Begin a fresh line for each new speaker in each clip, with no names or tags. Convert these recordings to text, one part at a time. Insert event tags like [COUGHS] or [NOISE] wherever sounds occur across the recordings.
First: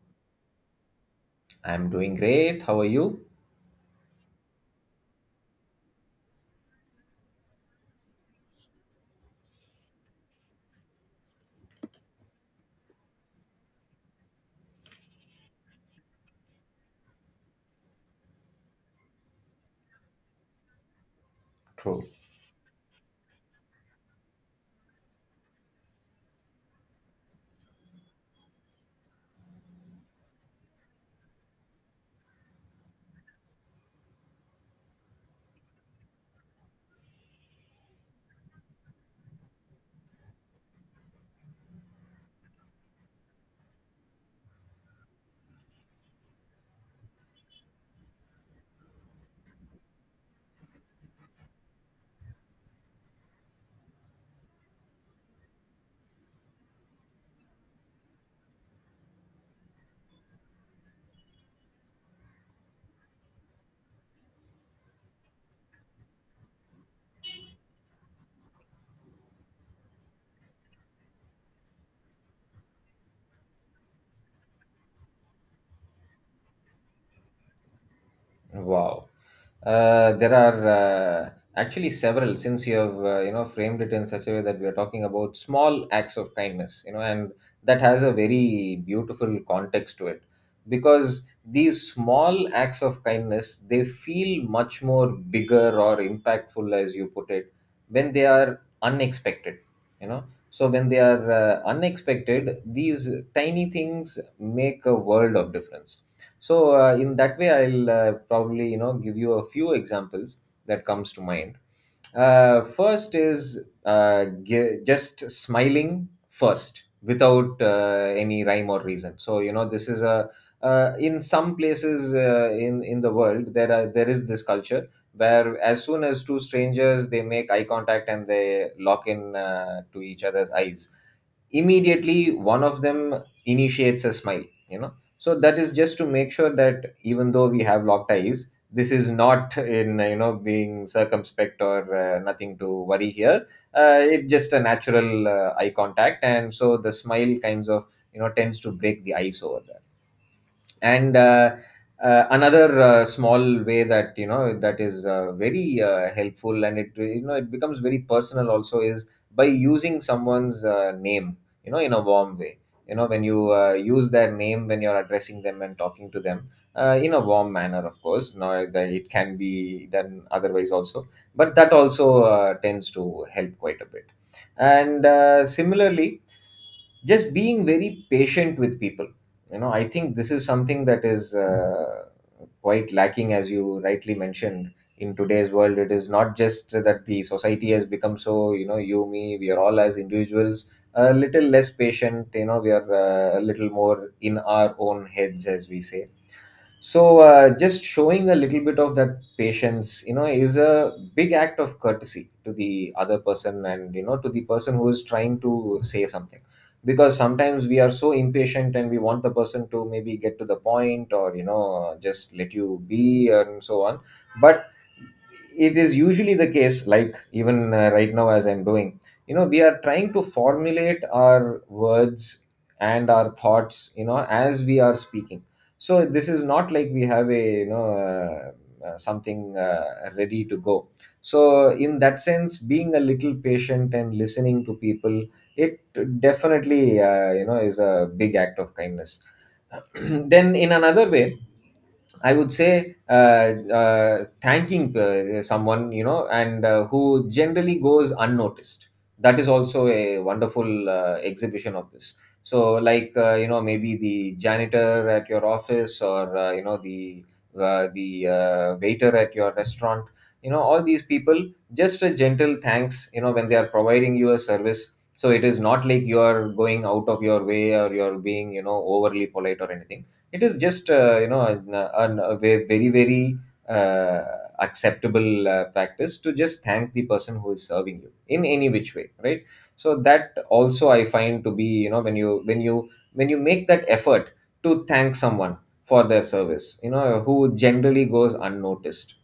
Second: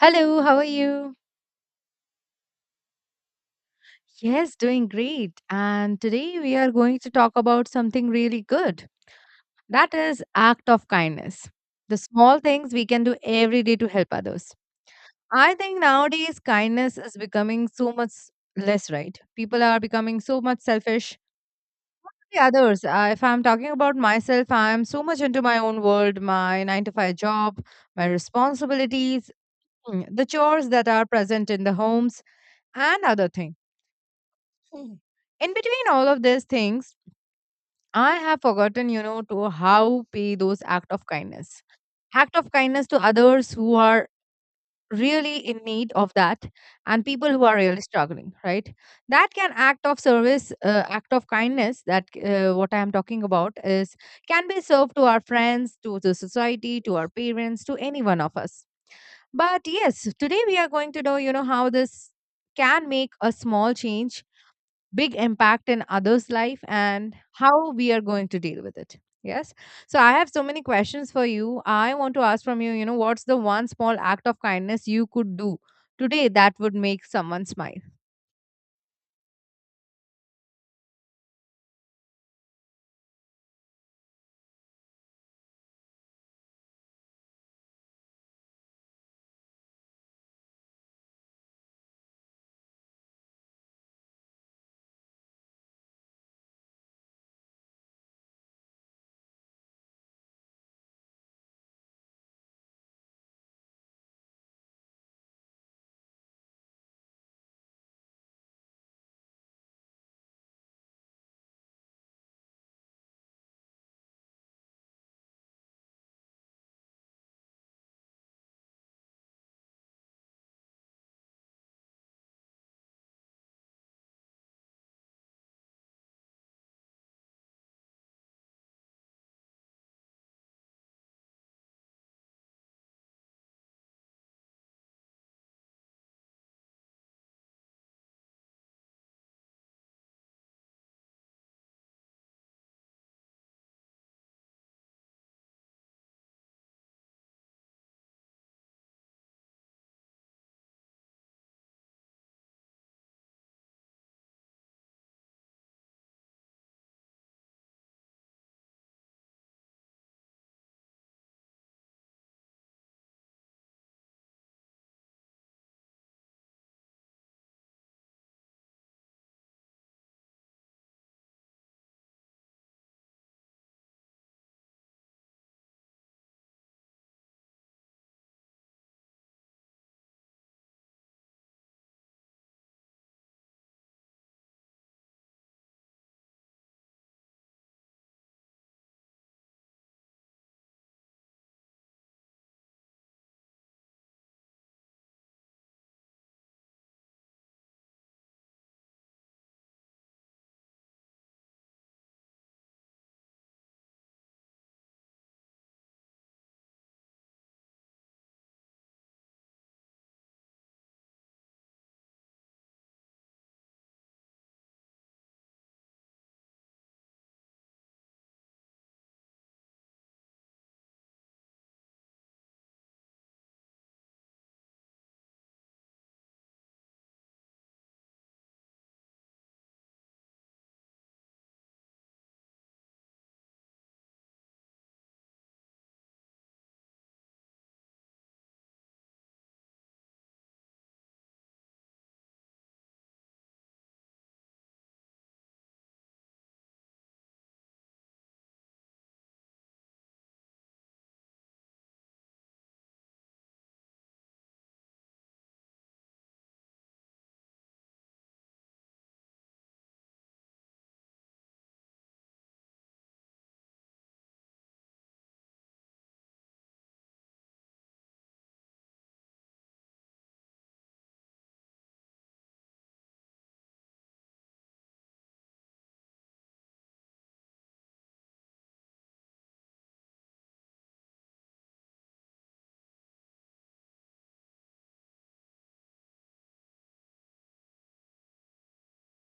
Hello, how are you?
I'm doing great. How are you?
Yes, doing great. And today we are going to talk about something really good. That is act of kindness. The small things we can do every day to help others. I think nowadays kindness is becoming so much less, right. People are becoming so much selfish.
True.
The others, if I'm talking about myself, I am so much into my own world, my 9 to 5 job, my responsibilities, the chores that are present in the homes and other things. Mm. In between all of these things, I have forgotten, you know, to how pay those act of kindness. Act of kindness to others who are really in need of that and people who are really struggling, right? That can act of service, act of kindness that what I am talking about is can be served to our friends, to the society, to our parents, to any one of us. But yes, today we are going to know, you know, how this can make a small change big impact in others life and how we are going to deal with it. Yes, so I have so many questions for you. I want to ask from you, you know, what's the one small act of kindness you could do today that would make someone smile?
Wow. There are actually several since you have you know framed it in such a way that we are talking about small acts of kindness, you know, and that has a very beautiful context to it because these small acts of kindness they feel much more bigger or impactful as you put it when they are unexpected, you know. So when they are unexpected, these tiny things make a world of difference so in that way I'll probably you know give you a few examples that comes to mind. First is just smiling first without any rhyme or reason. So you know this is a in some places in the world there is this culture where as soon as two strangers they make eye contact and they lock in to each other's eyes, immediately one of them initiates a smile, you know, so that is just to make sure that even though we have locked eyes, this is not in you know being circumspect or nothing to worry here. It's just a natural eye contact and so the smile kinds of you know tends to break the ice over there. And Another small way that you know that is very helpful and it you know it becomes very personal also is by using someone's name, you know, in a warm way, you know, when you use their name when you're addressing them and talking to them in a warm manner. Of course now that it can be done otherwise also, but that also tends to help quite a bit. And similarly, just being very patient with people. You know, I think this is something that is quite lacking, as you rightly mentioned, in today's world. It is not just that the society has become so, you know, you, me, we are all as individuals a little less patient. You know, we are a little more in our own heads, as we say. So just showing a little bit of that patience, you know, is a big act of courtesy to the other person, and you know, to the person who is trying to say something. Because sometimes we are so impatient and we want the person to maybe get to the point or you know just let you be and so on. But it is usually the case, like even right now as I'm doing, you know, we are trying to formulate our words and our thoughts, you know, as we are speaking. So this is not like we have a you know something ready to go. So in that sense, being a little patient and listening to people, it definitely you know is a big act of kindness. [CLEARS THROAT] Then in another way, I would say thanking someone, you know, and who generally goes unnoticed. That is also a wonderful exhibition of this. So, like you know, maybe the janitor at your office, or you know, the waiter at your restaurant. You know, all these people, just a gentle thanks. You know, when they are providing you a service, so it is not like you are going out of your way or you are being you know overly polite or anything. It is just you know very very uh, acceptable practice to just thank the person who is serving you in any which way, right? So that also I find to be, you know, when you when you make that effort to thank someone for their service, you know, who generally goes unnoticed,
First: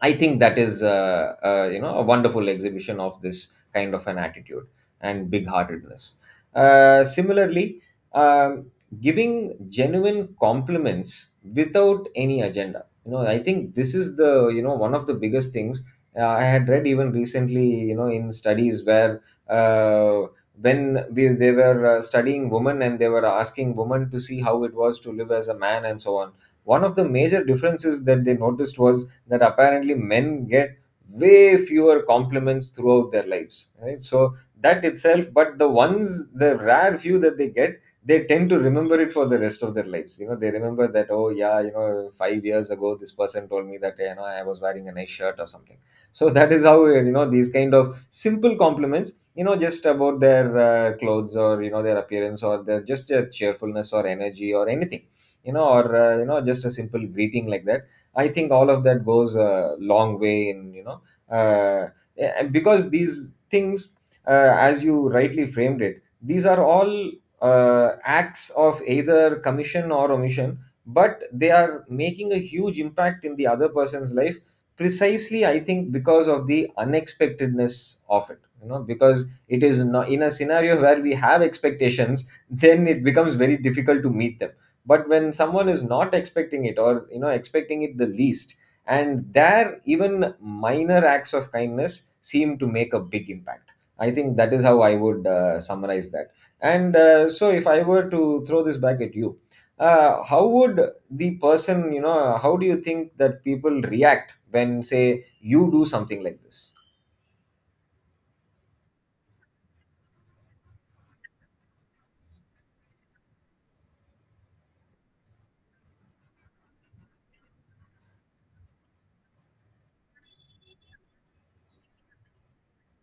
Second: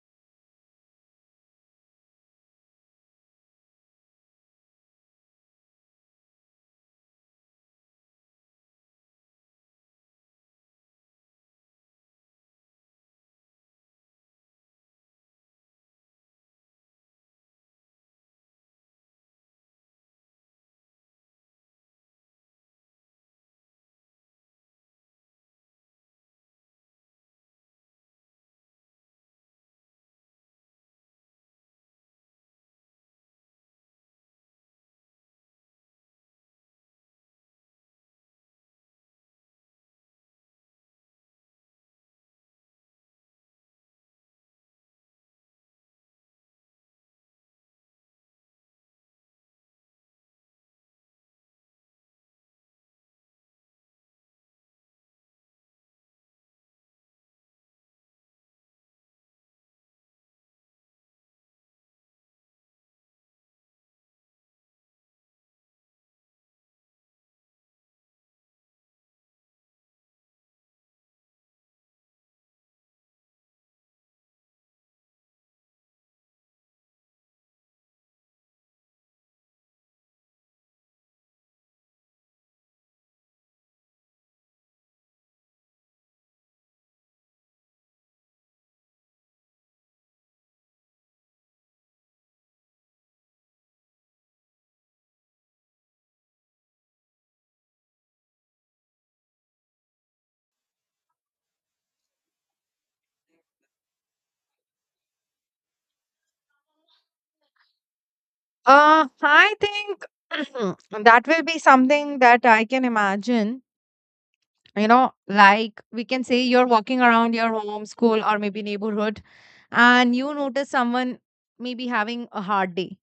I think that is you know a wonderful exhibition of this kind of an attitude and big-heartedness. Similarly, um, giving genuine compliments without any agenda. You know, I think this is the you know one of the biggest things I had read even recently. You know, in studies where uh, they were studying women and they were asking women to see how it was to live as a man and so on. One of the major differences that they noticed was that apparently men get way fewer compliments throughout their lives, right? So that itself, but the ones, the rare few that they get, they tend to remember it for the rest of their lives. You know, they remember that, oh yeah, you know, 5 years ago this person told me that you know I was wearing a nice shirt or something. So that is how you know these kind of simple compliments, you know, just about their clothes or you know their appearance or their just their cheerfulness or energy or anything, you know, or you know just a simple greeting like that. I think all of that goes a long way in you know uh, because these things, as you rightly framed it, these are all acts of either commission or omission, but they are making a huge impact in the other person's life, precisely I think because of the unexpectedness of it. You know, because it is not in a scenario where we have expectations. [LAUGHS] Then it becomes very difficult to meet them, but when someone is not expecting it, or you know expecting it the least, and there even minor acts of kindness seem to make a big impact. I think that is how I would summarize that. And so if I were to throw this back at you, how would the person, you know, how do you think that people react when say you do something like this?
I think [CLEARS THROAT] that will be something that I can imagine. You know, like we can say you're walking around your home, school, or maybe neighborhood, and you notice someone maybe having a hard day.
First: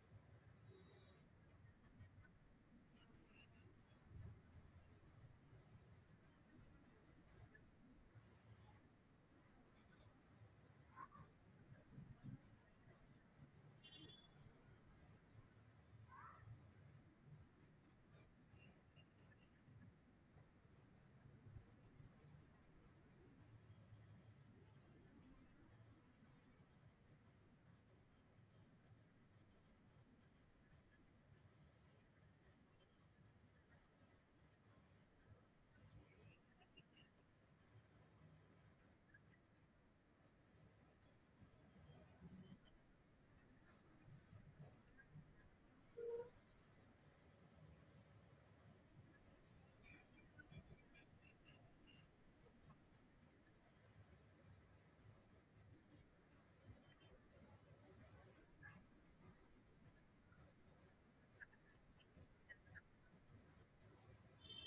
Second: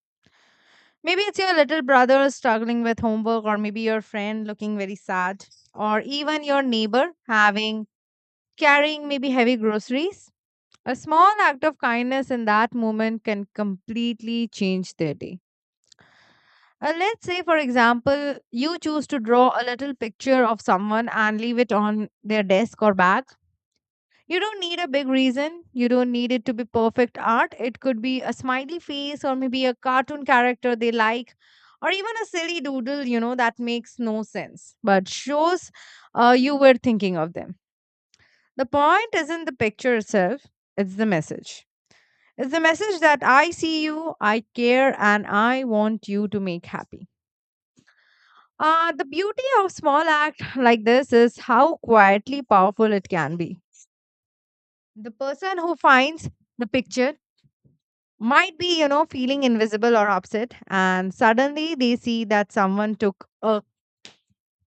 Maybe it's your little brother struggling with homework, or maybe your friend looking very sad, or even your neighbor having carrying maybe heavy groceries. A small act of kindness in that moment can completely change their day. Let's say, for example, you choose to draw a little picture of someone and leave it on their desk or bag. You don't need a big reason. You don't need it to be perfect art. It could be a smiley face or maybe a cartoon character they like, or even a silly doodle, you know, that makes no sense but shows you were thinking of them. The point isn't the picture itself, it's the message. It's the message that I see you, I care, and I want you to make happy. The beauty of small act [LAUGHS] like this is how quietly powerful it can be. The person who finds the picture might be, you know, feeling invisible or upset, and suddenly they see that someone took a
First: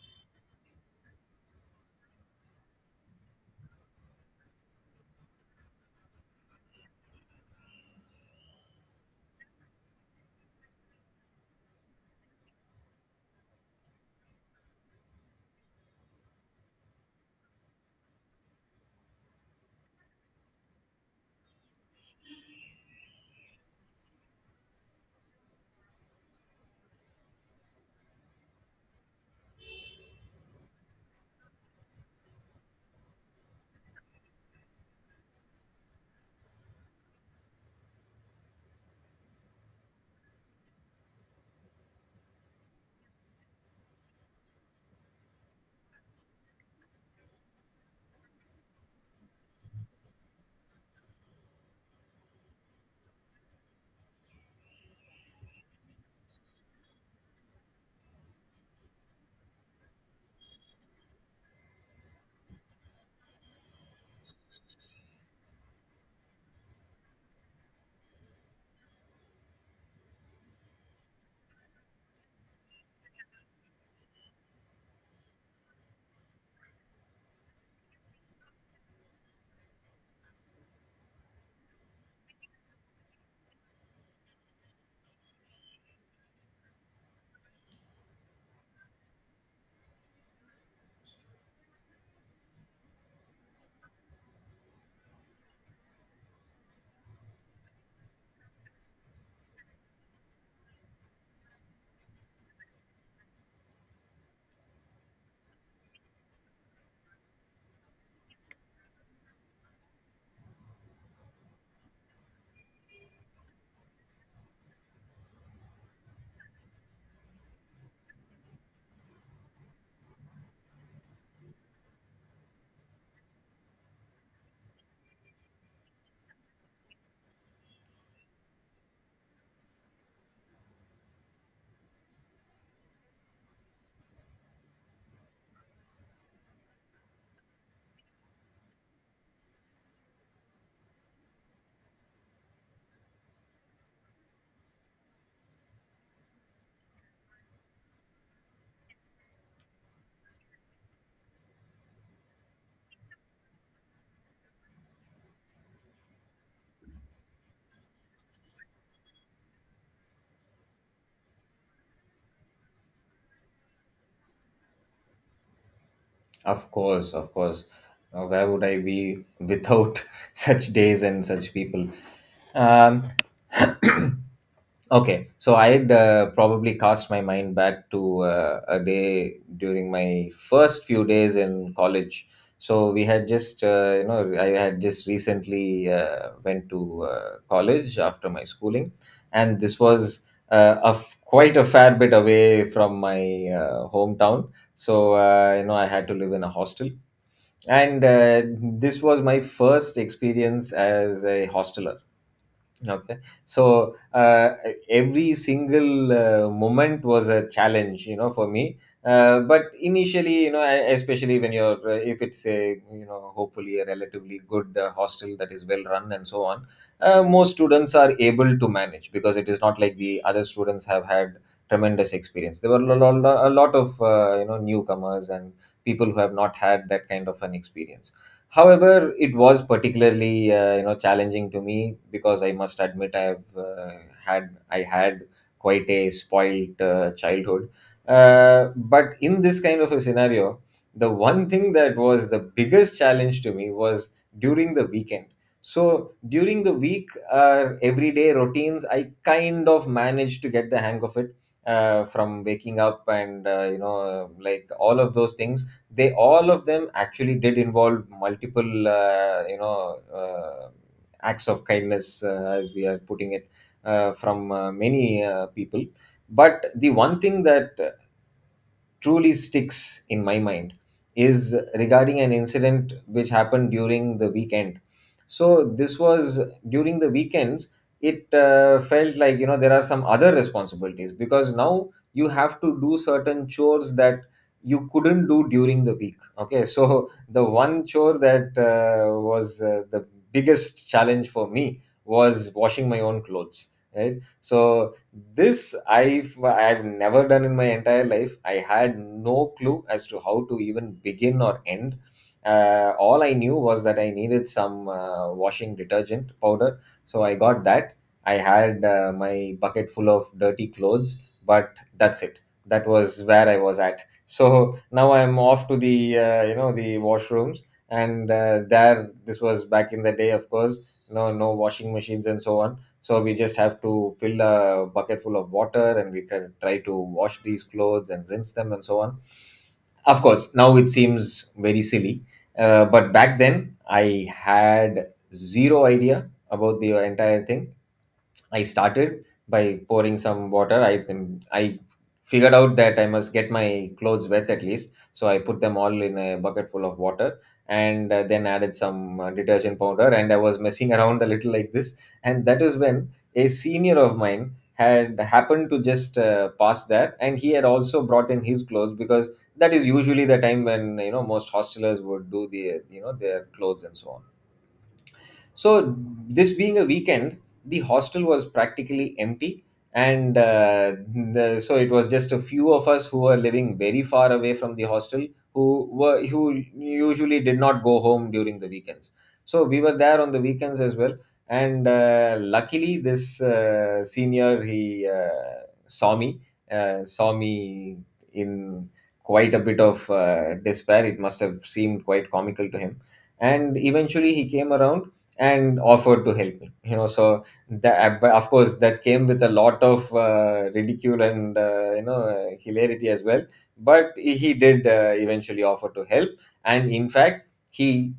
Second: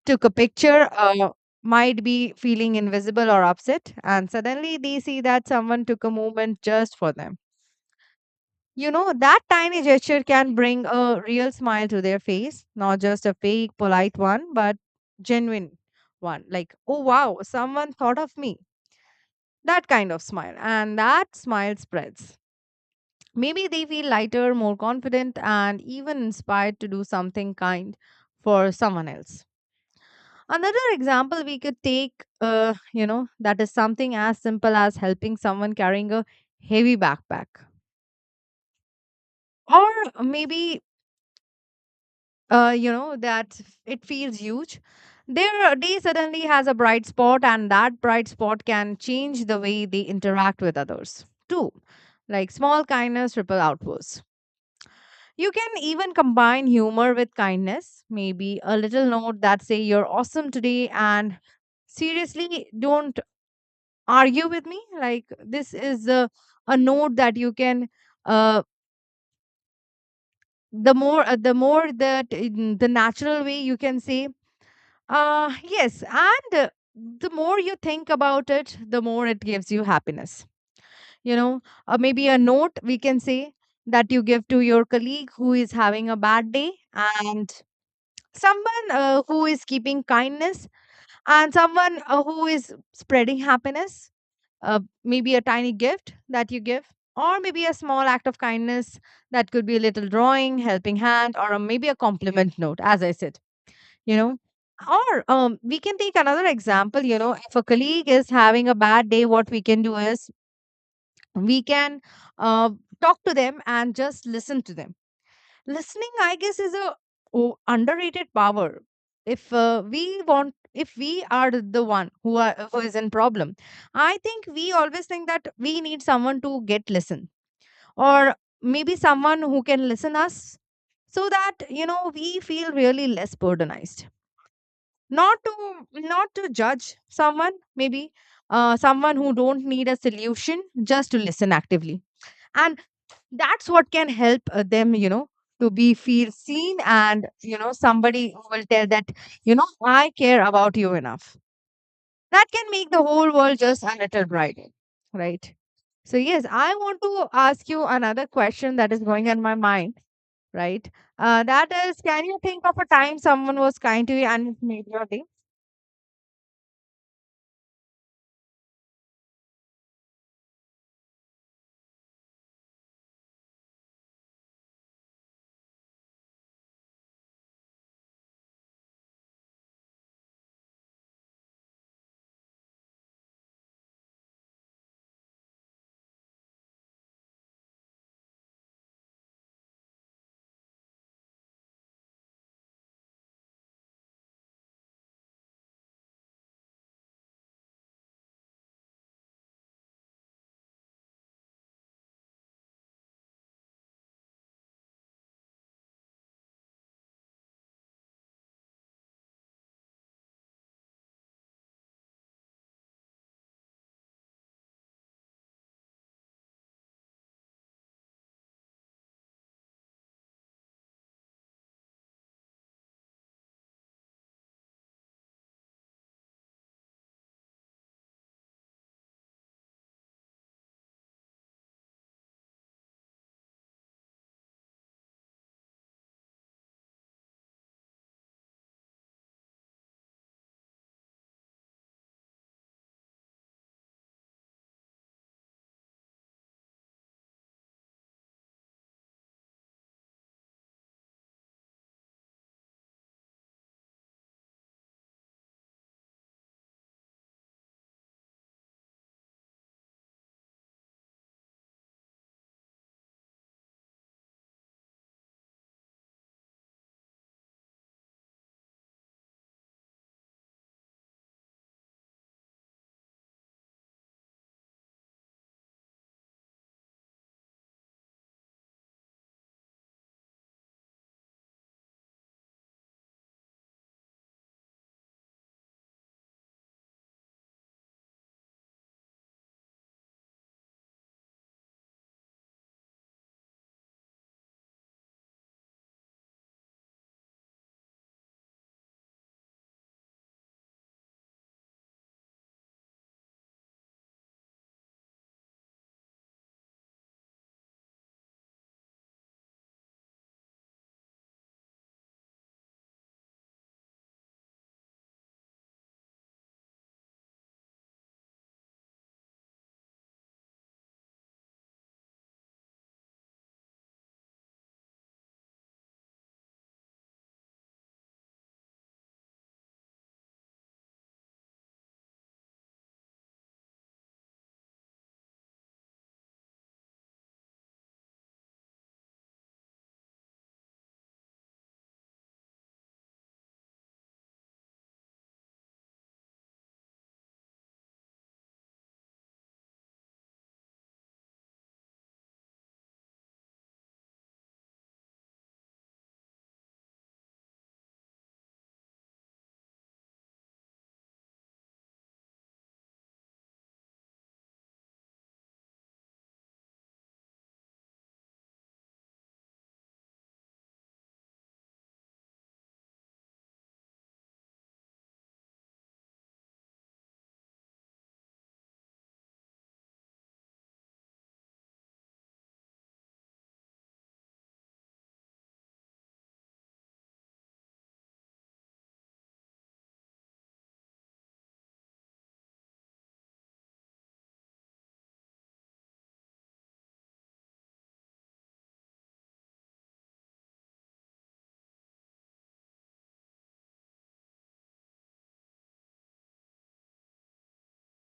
took a picture. Might be feeling invisible or upset, and suddenly they see that someone took a moment just for them. You know, that tiny gesture can bring a real smile to their face, not just a fake, polite one, but genuine one. Like, oh wow, someone thought of me. That kind of smile, and that smile spreads. Maybe they feel lighter, more confident, and even inspired to do something kind for someone else. Another example we could take, you know, that is something as simple as helping someone carrying a heavy backpack. Or maybe, you know, that it feels huge. Their day suddenly has a bright spot, and that bright spot can change the way they interact with others. Two, like small kindness ripple outwards. You can even combine humor with kindness, maybe a little note that say you're awesome today and seriously don't argue with me. Like this is a note that you can uh the more that in the natural way you can say yes, and the more you think about it the more it gives you happiness. You know, maybe a note we can say that you give to your colleague who is having a bad day, and someone who is keeping kindness, and someone who is spreading happiness. Maybe a tiny gift that you give, or maybe a small act of kindness that could be a little drawing, helping hand, or a, maybe a compliment note as I said, you know. Or we can take another example. You know, if a colleague is having a bad day, what we can do is we can uh, talk to them and just listen to them. Listening, I guess, is a underrated power. If we want if we are the one who are who is in problem, I think we always think that we need someone to get listen, or maybe someone who can listen us, so that you know we feel really less burdenized. Not to not to judge someone, maybe someone who don't need a solution, just to listen actively, and that's what can help them, you know, to be feel seen, and you know somebody who will tell that you know I care about you enough, that can make the whole world just a little brighter, right? So yes, I want to ask you another question that is going on my mind, right? That is, can you think of a time someone was kind to you and it made your day?
Of course, of course. Where would I be without [LAUGHS] such days and such people? Um, [COUGHS] [CLEARS THROAT] Okay, so I'd probably cast my mind back to a day during my first few days in college. So we had just, you know, I had just recently went to college after my schooling, and this was quite a fair bit away from my hometown. So you know, I had to live in a hostel, and this was my first experience as a hosteler. Okay. So every single moment was a challenge, you know, for me. But initially, you know, especially when you're, if it's a, you know, hopefully a relatively good hostel that is well run and so on, most students are able to manage because it is not like the other students have had tremendous experience. There were a lot of, you know, newcomers and people who have not had that kind of an experience. However, it was particularly you know challenging to me because I must admit I had quite a spoiled childhood. But in this kind of a scenario, the one thing that was the biggest challenge to me was during the weekend. So during the week, everyday routines, I kind of managed to get the hang of it from waking up and you know like all of those things. They All of them actually did involve multiple you know acts of kindness, as we are putting it, from many people. But the one thing that truly sticks in my mind is regarding an incident which happened during the weekend. So this was during the weekends. It felt like you know there are some other responsibilities because now you have to do certain chores that you couldn't do during the week. Okay, [LAUGHS] so the one chore that was the biggest challenge for me was washing my own clothes. Right, so this I've never done in my entire life. I had no clue as to how to even begin or end. All I knew was that I needed some washing detergent powder, so I got that. I had my bucket full of dirty clothes, but that's it. That was where I was at. [LAUGHS] So now I'm off to the you know the washrooms, and there this was back in the day, of course. No, no washing machines and so on. So we just have to fill a bucket full of water and we can try to wash these clothes and rinse them and so on. Of course now it seems very silly, but back then I had zero idea about the entire thing. I started by pouring some water. I figured out that I must get my clothes wet at least, so I put them all in a bucket full of water and then added some detergent powder. And I was messing [LAUGHS] around a little like this, and that is when a senior of mine had happened to just pass that, and he had also brought in his clothes because that is usually the time when, you know, most hostelers would do the, you know, their clothes and so on. So, this being a weekend, the hostel was practically empty, and so it was just a few of us who were living very far away from the hostel who usually did not go home during the weekends. So we were there on the weekends as well, and luckily this senior, he saw me in quite a bit of despair. It must have seemed quite comical to him, and eventually he came around and offered to help me, you know, so that. But of course that came with a lot of ridicule and hilarity as well. But he did eventually offer to help. And in fact he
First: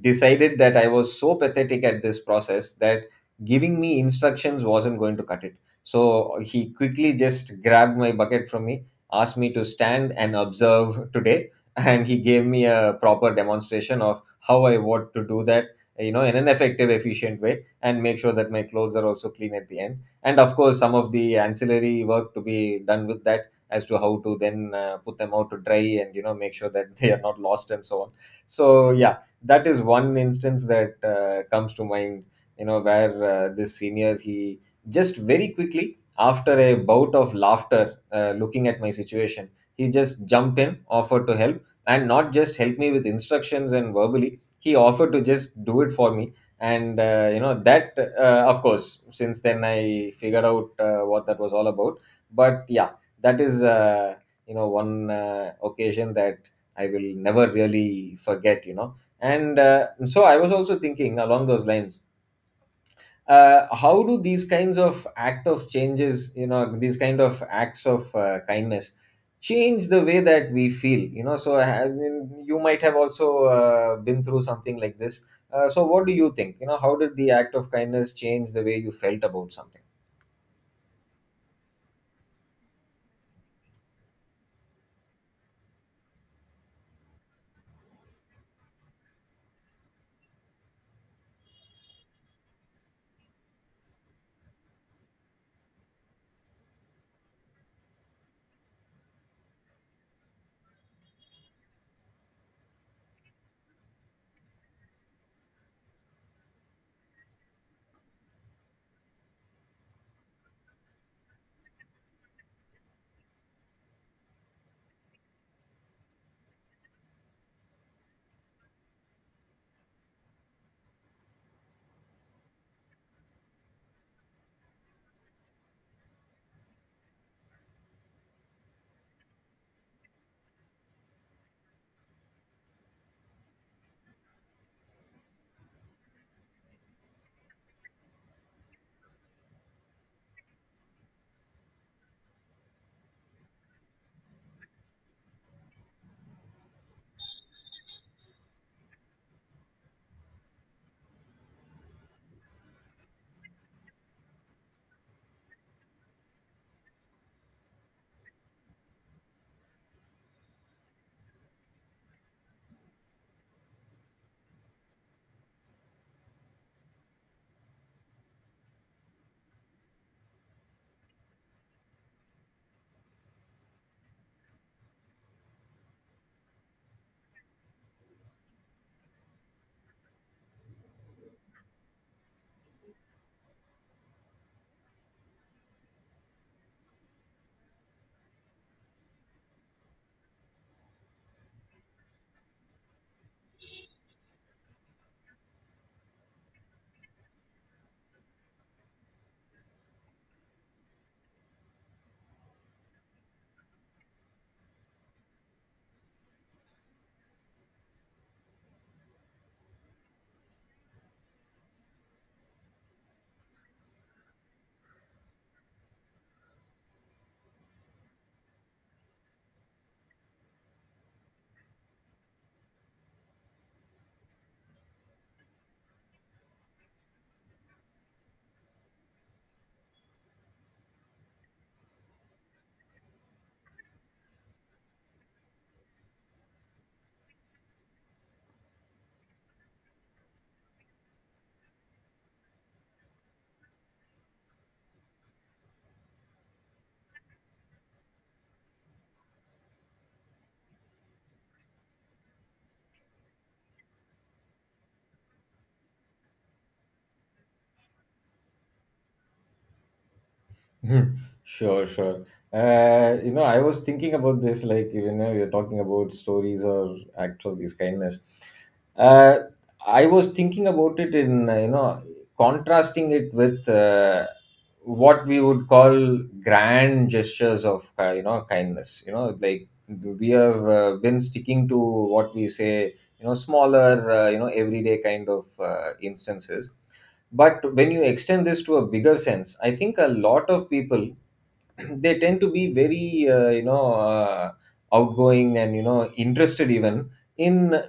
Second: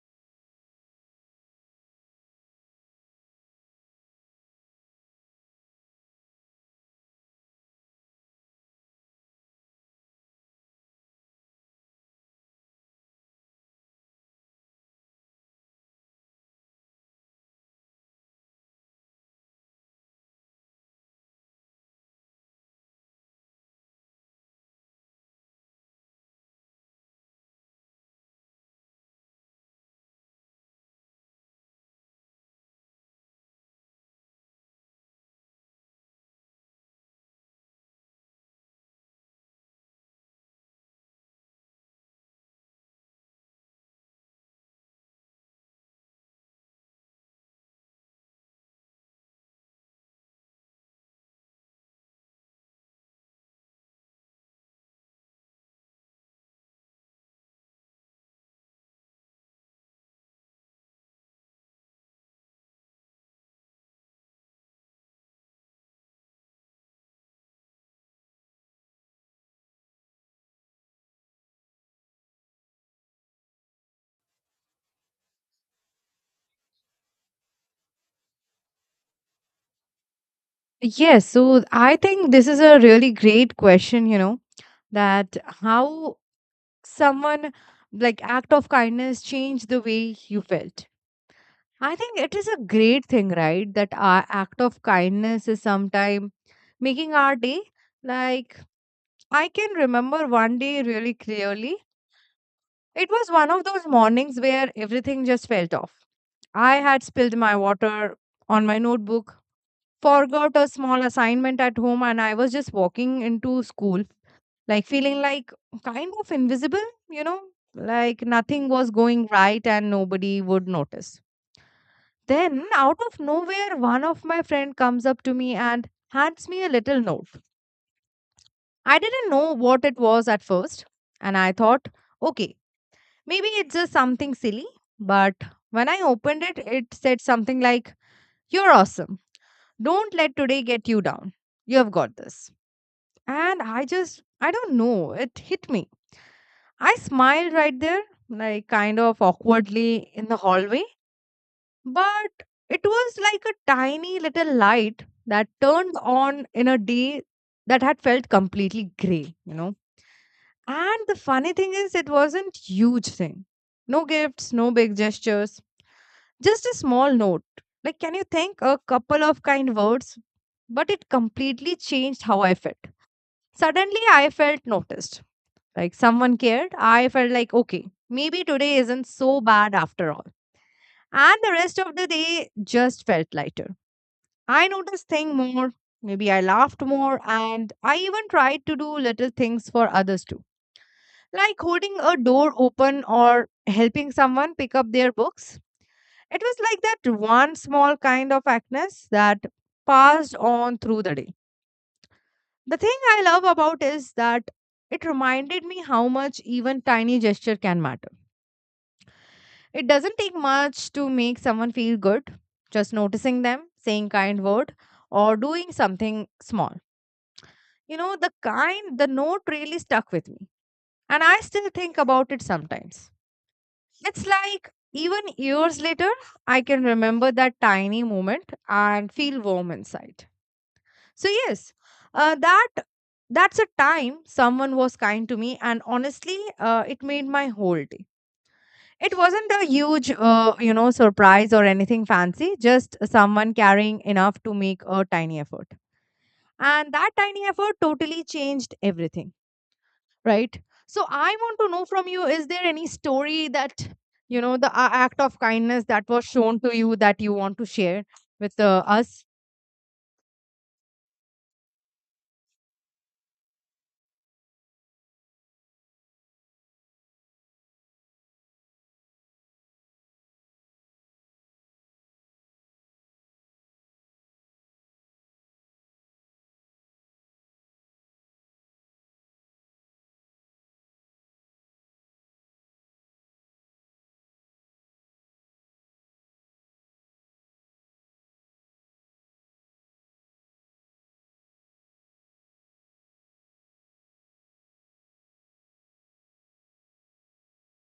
decided that I was so pathetic at this process that giving me instructions wasn't going to cut it, so he quickly just grabbed my bucket from me, asked me to stand and observe today, [LAUGHS] and he gave me a proper demonstration of how I want to do that, you know, in an effective, efficient way, and make sure that my clothes are also clean at the end, and of course some of the ancillary work to be done with that as to how to then put them out to dry and, you know, make sure that [LAUGHS] they are not lost and so on. So yeah, that is one instance that comes to mind, you know, where this senior, he just very quickly, after a bout of laughter looking at my situation, he just jumped in, offered to help, and not just help me with instructions and verbally, he offered to just do it for me. And you know, that of course since then I figured out what that was all about. But yeah, that is you know, one occasion that I will never really forget, you know. And so I was also thinking along those lines, how do these kinds of act of changes, you know, these kind of acts of kindness change the way that we feel, you know? So I mean, you might have also been through something like this. So what do you think, you know, how did the act of kindness change the way you felt about something?
Yes, so I think this is a really great question, you know, that how someone, like, act of kindness changed the way you felt. I think it is a great thing, right, that our act of kindness is sometime making our day. Like, I can remember one day really clearly. It was one of those mornings where everything just felt off. I had spilled my water on my notebook, forgot a small assignment at home, and I was just walking into school, like feeling like kind of invisible, you know, like nothing was going right and nobody would notice. Then, out of nowhere, one of my friend comes up to me and hands me a little note. I didn't know what it was at first, and I thought, okay, maybe it's just something silly. But when I opened it, it said something like, you're awesome. Don't let today get you down. You have got this. And I just, I don't know, it hit me. I smiled right there, like kind of awkwardly in the hallway, but it was like a tiny little light that turned on in a day that had felt completely gray, you know. And the funny thing is, it wasn't huge thing. No gifts, no big gestures, just a small note. Like, can you think a couple of kind words? But it completely changed how I felt. Suddenly, I felt noticed, like someone cared. I felt like, okay, maybe today isn't so bad after all. And the rest of the day just felt lighter. I noticed things more. Maybe I laughed more. And I even tried to do little things for others too, like holding a door open or helping someone pick up their books. It was like that one small kind of actness that passed on through the day. The thing I love about is that it reminded me how much even tiny gesture can matter. It doesn't take much to make someone feel good. Just noticing them, saying kind word, or doing something small. You know, the kind, the note really stuck with me. And I still think about it sometimes. It's like even years later, I can remember that tiny moment and feel warm inside. So yes, uh, that that's a time someone was kind to me, and honestly, it made my whole day. It wasn't a huge, you know, surprise or anything fancy, just someone caring enough to make a tiny effort. And that tiny effort totally changed everything, right? So I want to know from you, is there any story that, you know, the act of kindness that was shown to you that you want to share with us?
Hmm. Sure, sure. You know, I was thinking about this, like, you know, you're talking about stories or acts of this kindness. Uh, I was thinking about it in, you know, contrasting it with what we would call grand gestures of, you know, kindness. You know, like we have been sticking to what we say, you know, smaller, you know, everyday kind of instances. But when you extend this to a bigger sense, I think a lot of people [CLEARS THROAT] they tend to be very outgoing, and you know, interested even in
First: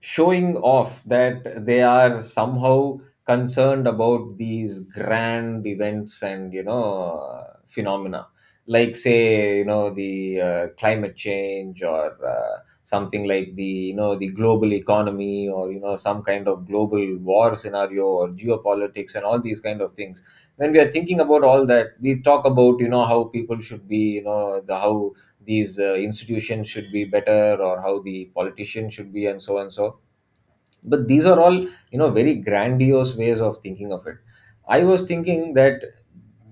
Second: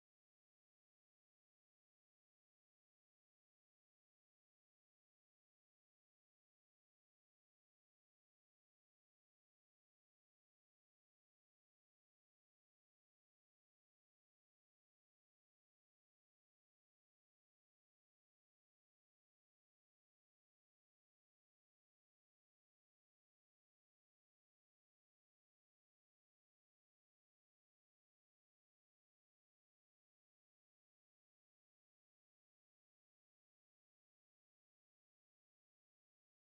showing off that they are somehow concerned about these grand events and, you know, phenomena. Like, say, you know, the climate change, or something like the, you know, the global economy, or, you know, some kind of global war scenario or geopolitics, and all these kind of things. When we are thinking about all that, we talk about, you know, how people should be, you know, the how these institutions should be better, or how the politicians should be, and so and so. But these are all, you know, very grandiose ways of thinking of it. I was thinking that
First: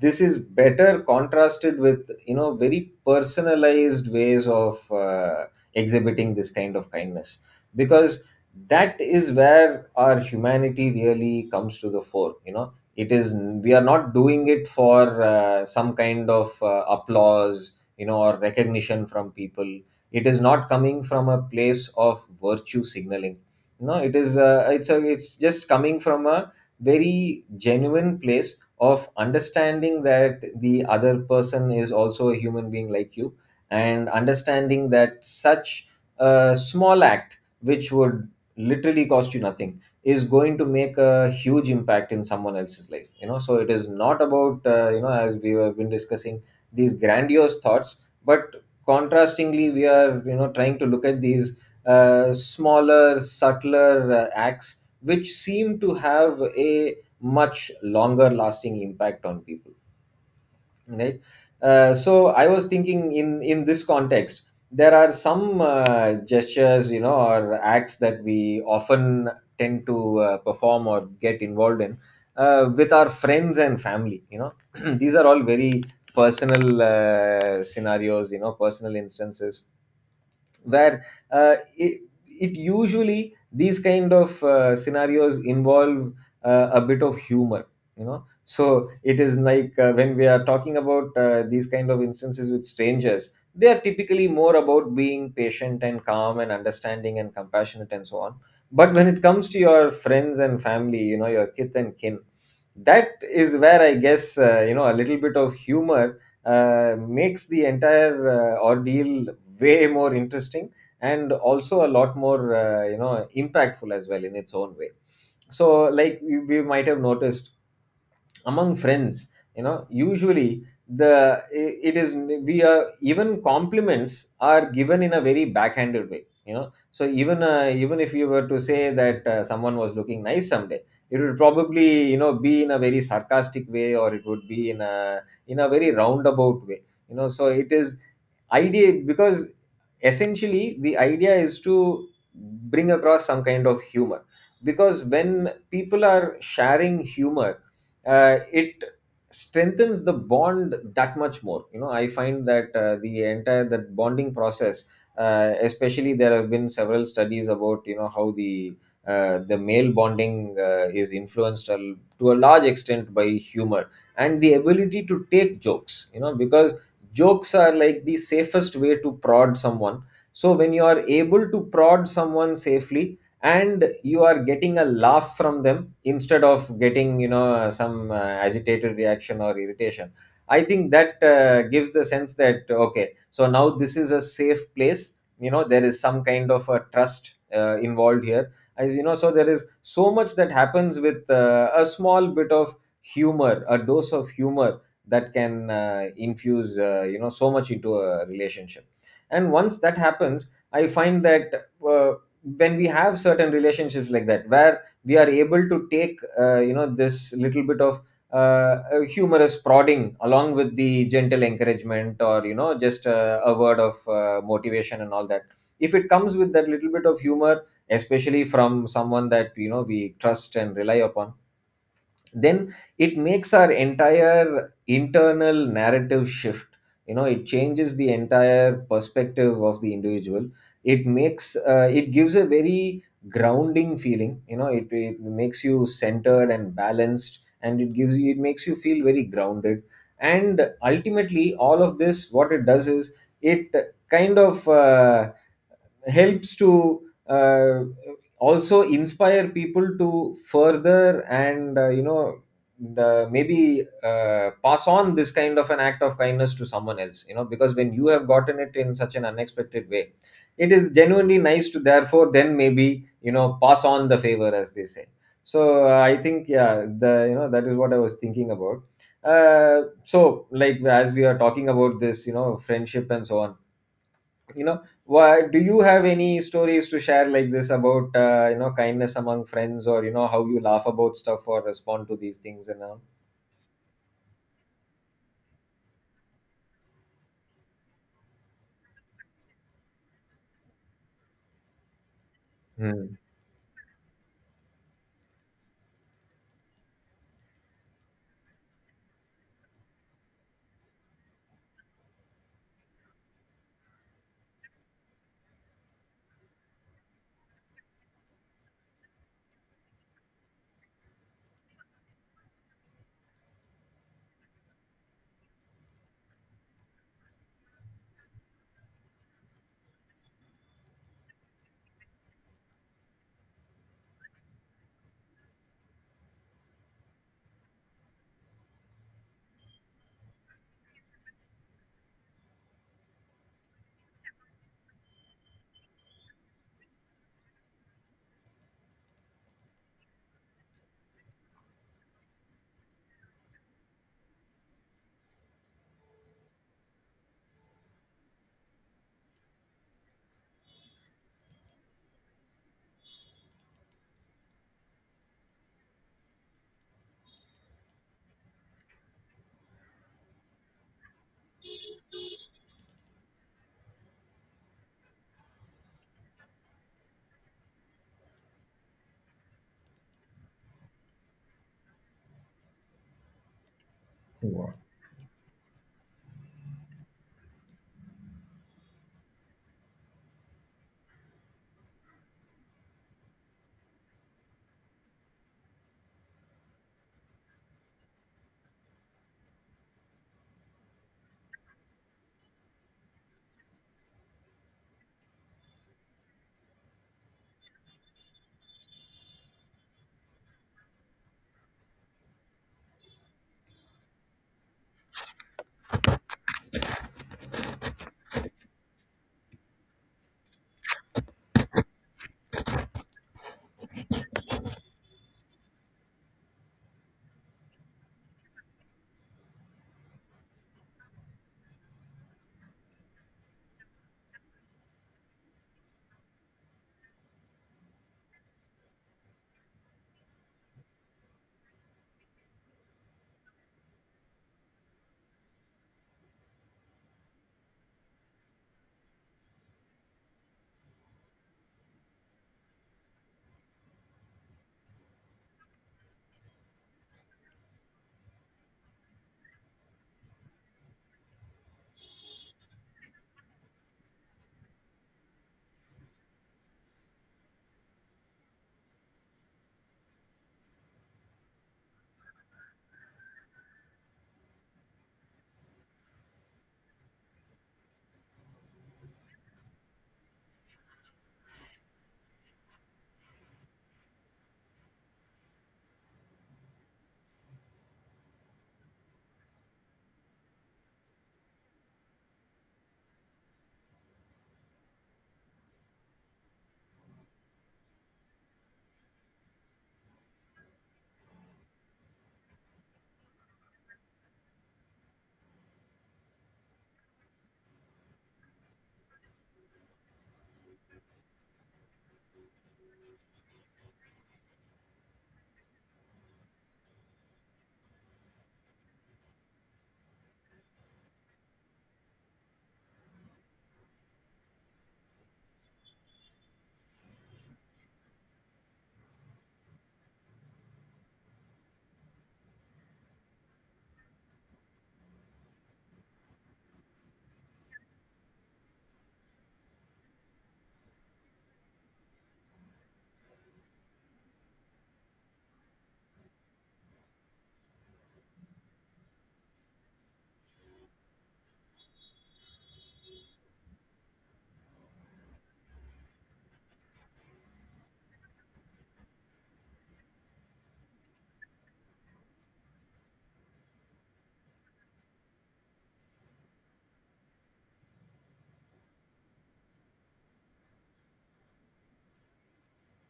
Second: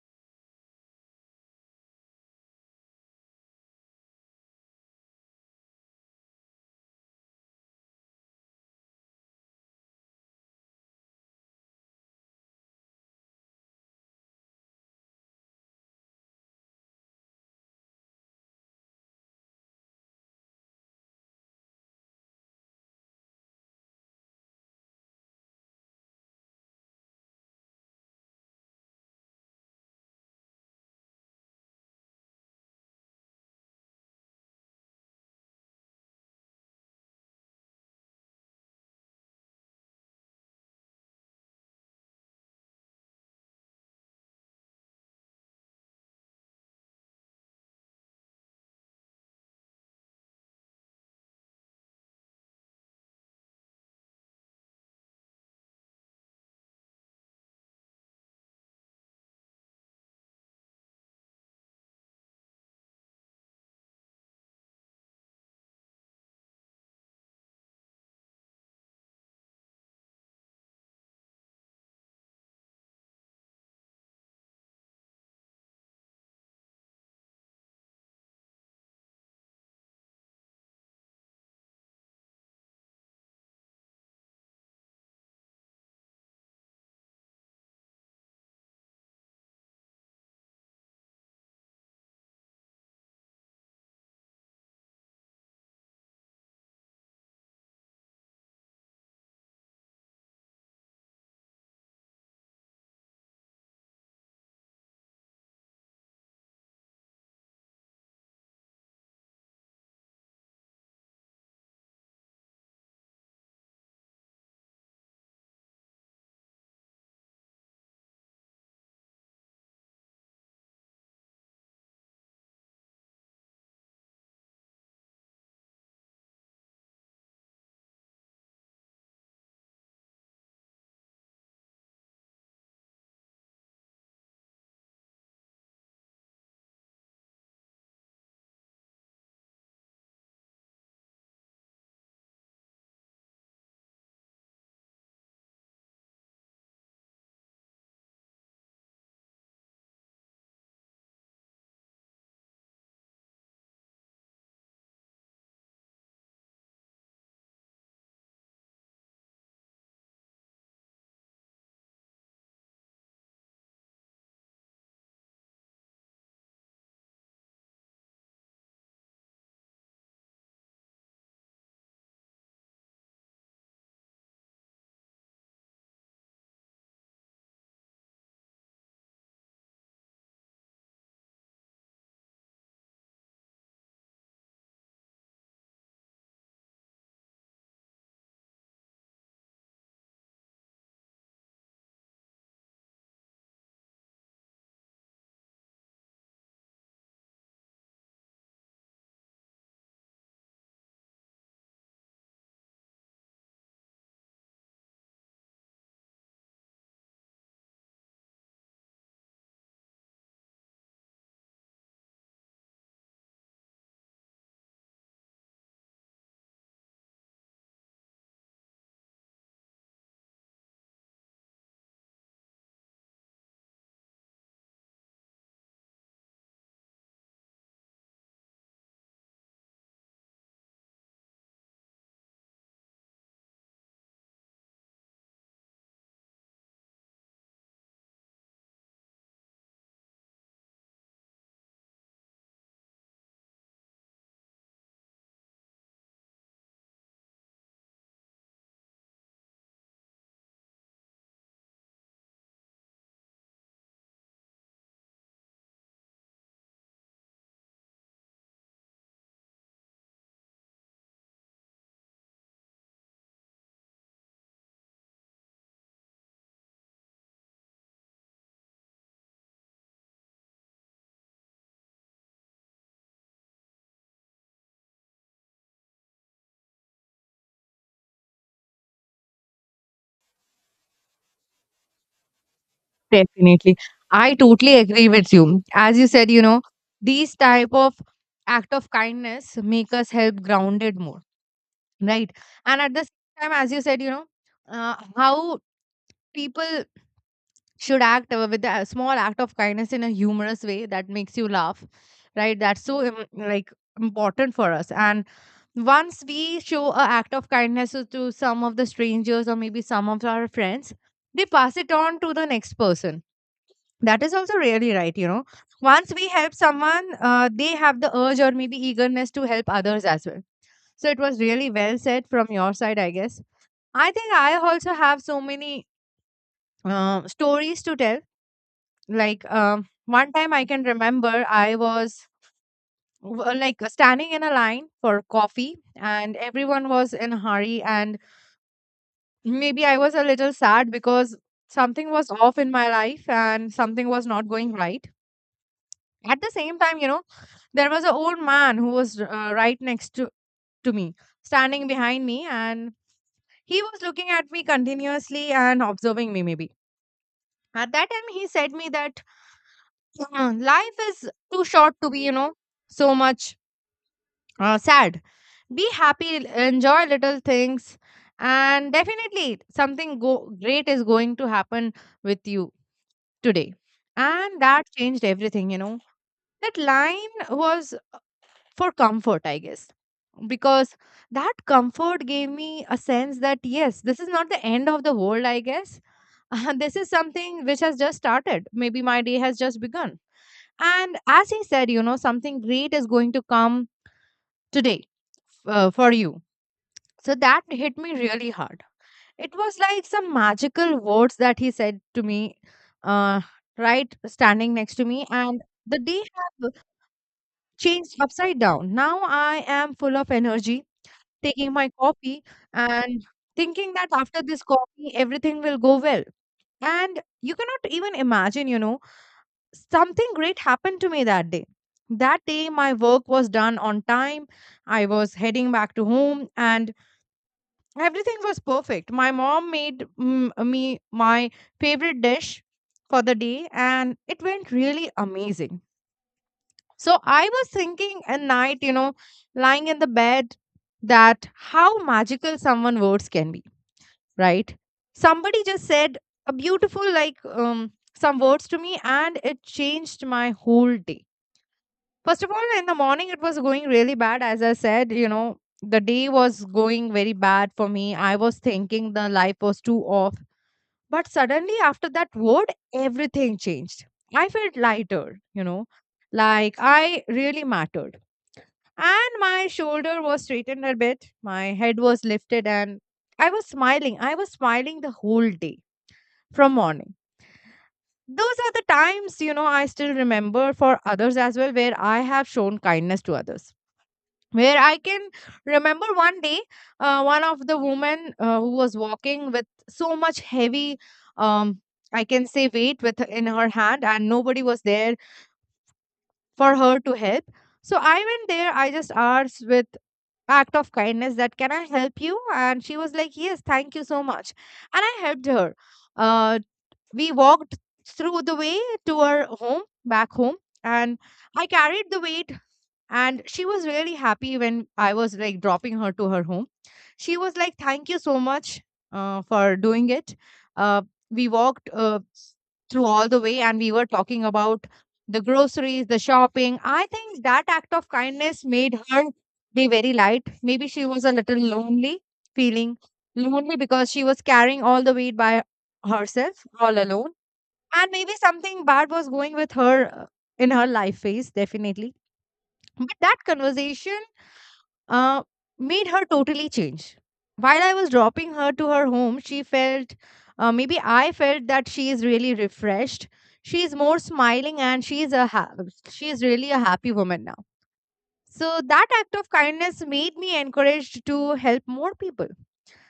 this is better contrasted with, you know, very personalized ways of exhibiting this kind of kindness, because that is where our humanity really comes to the fore. You know, it is, we are not doing it for some kind of applause, you know, or recognition from people. It is not coming from a place of virtue signaling. No, it is it's just coming from a very genuine place of understanding that the other person is also a human being like you, and understanding that such a small act, which would literally cost you nothing, is going to make a huge impact in someone else's life. You know, so it is not about, you know, as we have been discussing, these grandiose thoughts, but contrastingly, we are, you know, trying to look at these smaller, subtler acts which seem to have a much longer lasting impact on people, right? So I was thinking, in this context, there are some gestures, you know, or acts that we often tend to perform or get involved in with our friends and family. You know, [CLEARS THROAT] these are all very personal scenarios, you know, personal instances that uh, it, it usually these kind of scenarios involve a bit of humor. You know, so it is like, when we are talking about these kind of instances with strangers, they are typically more about being patient and calm and understanding and compassionate and so on. But when it comes to your friends and family, you know, your kith and kin, that is where I guess, you know, a little bit of humor makes the entire ordeal way more interesting, and also a lot more, you know, impactful as well in its own way. So like you might have noticed among friends, you know, usually the it is we are even compliments are given in a very backhanded way, you know. So even if you were to say that someone was looking nice someday, it would probably, you know, be in a very sarcastic way, or it would be in a, in a very roundabout way, you know. So it is idea, because essentially the idea is to bring across some kind of humor, because when people are sharing humor, it strengthens the bond that much more. You know, I find that the entire that bonding process, especially, there have been several studies about, you know, how the male bonding is influenced to a large extent by humor, and the ability to take jokes. You know, because jokes are like the safest way to prod someone. So when you are able to prod someone safely, and you are getting a laugh from them, instead of getting, you know, some agitated reaction or irritation, I think that gives the sense that, okay, so now this is a safe place, you know, there is some kind of a trust involved here. As you know, so there is so much that happens with a small bit of humor, a dose of humor, that can infuse you know, so much into a relationship. And once that happens, I find that uh, when we have certain relationships like that, where we are able to take, you know, this little bit of a humorous prodding, along with the gentle encouragement, or, you know, just a word of motivation and all that, if it comes with that little bit of humor, especially from someone that, you know, we trust and rely upon, then it makes our entire internal narrative shift. You know, it changes the entire perspective of the individual. It makes it gives a very grounding feeling. You know, it makes you centered and balanced, and it gives you, it makes you feel very grounded. And ultimately, all of this, what it does is, it kind of helps to uh, also inspire people to further, and, you know, the maybe pass on this kind of an act of kindness to someone else. You know, because when you have gotten it in such an unexpected way, it is genuinely nice to therefore then maybe, you know, pass on the favor, as they say. So I think, yeah, the, you know, that is what I was thinking about. So like as we are talking about this, you know, friendship and so on, you know, why do you have any stories to share like this about, you know, kindness among friends, or, you know, how you laugh about stuff or respond to these things and all?
Definitely. I totally agree with you. As you said, you know, these type of act of kindness make us help grounded more, right? And at the
Hmm.
same time, as you said, you know, how people should act with a small act of kindness in a humorous way that makes you laugh, right? That's so like important for us. And once we show a act of kindness to some of the strangers or maybe some of our friends, they pass it on to the next person. That is also really right, you know, once we help someone, they have the urge or maybe eagerness to help others as well. So it was really well said from your side, I guess. I think I also have so many stories to tell. Like, one time I can remember, I was like standing in a line for coffee, and everyone was in a hurry. And maybe I was a little sad because something was off in my life and something was not going right. At the same time, you know, there was an old man who was right next to me, standing behind me, and he was looking at me continuously and observing me, maybe. At that time, he said me that, life is too short to be, you know, so much sad. Be happy, enjoy little things, and definitely great is going to happen with you today. And
Wow.
that changed everything, you know." That line was for comfort, I guess, because that comfort gave me a sense that yes, this is not the end of the world, I guess [LAUGHS] this is something which has just started. Maybe my day has just begun. And as he said, you know, something great is going to come today for you. So that hit me really hard. It was like some magical words that he said to me, uh, right standing next to me. And the day have changed upside down. Now I am full of energy, taking my coffee and thinking that after this coffee, everything will go well. And you cannot even imagine, you know, something great happened to me that day. That day, my work was done on time. I was heading back to home and everything was perfect. My mom made me my favorite dish for the day and it went really amazing. So I was thinking at night, you know, lying in the bed, that how magical someone words can be, right? Somebody just said a beautiful, like, some words to me and it changed my whole day. First of all, in the morning, it was going really bad. As I said, you know, the day was going very bad for me. I was thinking the life was too off. But suddenly, after that word, everything changed. I felt lighter, you know, like I really mattered. And my shoulder was straightened a bit, my head was lifted, and I was smiling. I was smiling the whole day from morning. Those are the times, you know, I still remember for others as well, where I have shown kindness to others, where I can remember one day, one of the women who was walking with so much heavy, um, I can say, weight with in her hand, and nobody was there for her to help. So I went there. I just asked with act of kindness that can I help you, and she was like, yes, thank you so much, and I helped her. Uh, we walked through the way to her home, back home, and I carried the weight, and she was really happy. When I was like dropping her to her home, she was like, thank you so much for doing it. Uh, we walked uh, through all the way and we were talking about the groceries, the shopping. I think that act of kindness made her day very light. Maybe she was a little lonely, feeling lonely because she was carrying all the weight by herself, all alone, and maybe something bad was going with her in her life phase, definitely. But that conversation uh, made her totally change. While I was dropping her to her home, she felt, maybe I felt that she is really refreshed. She is more smiling, and she is really a happy woman now. So that act of kindness made me encouraged to help more people.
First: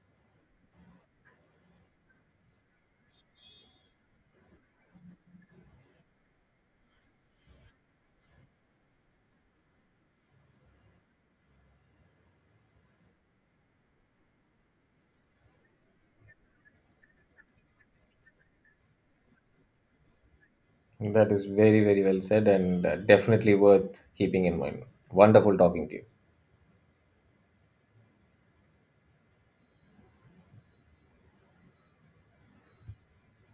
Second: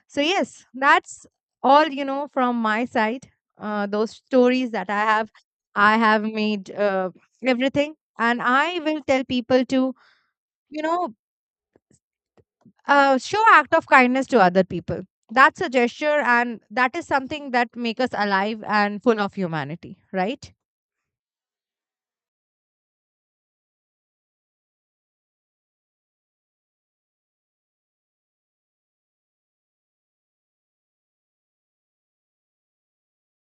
So yes, that's all, you know, from my side. Those stories that I have made everything, and I will tell people to, you know, show act of kindness to other people. That's a gesture and that is something that make us alive and full of humanity, right?
That is very, very well said, and definitely worth keeping in mind. Wonderful talking to you.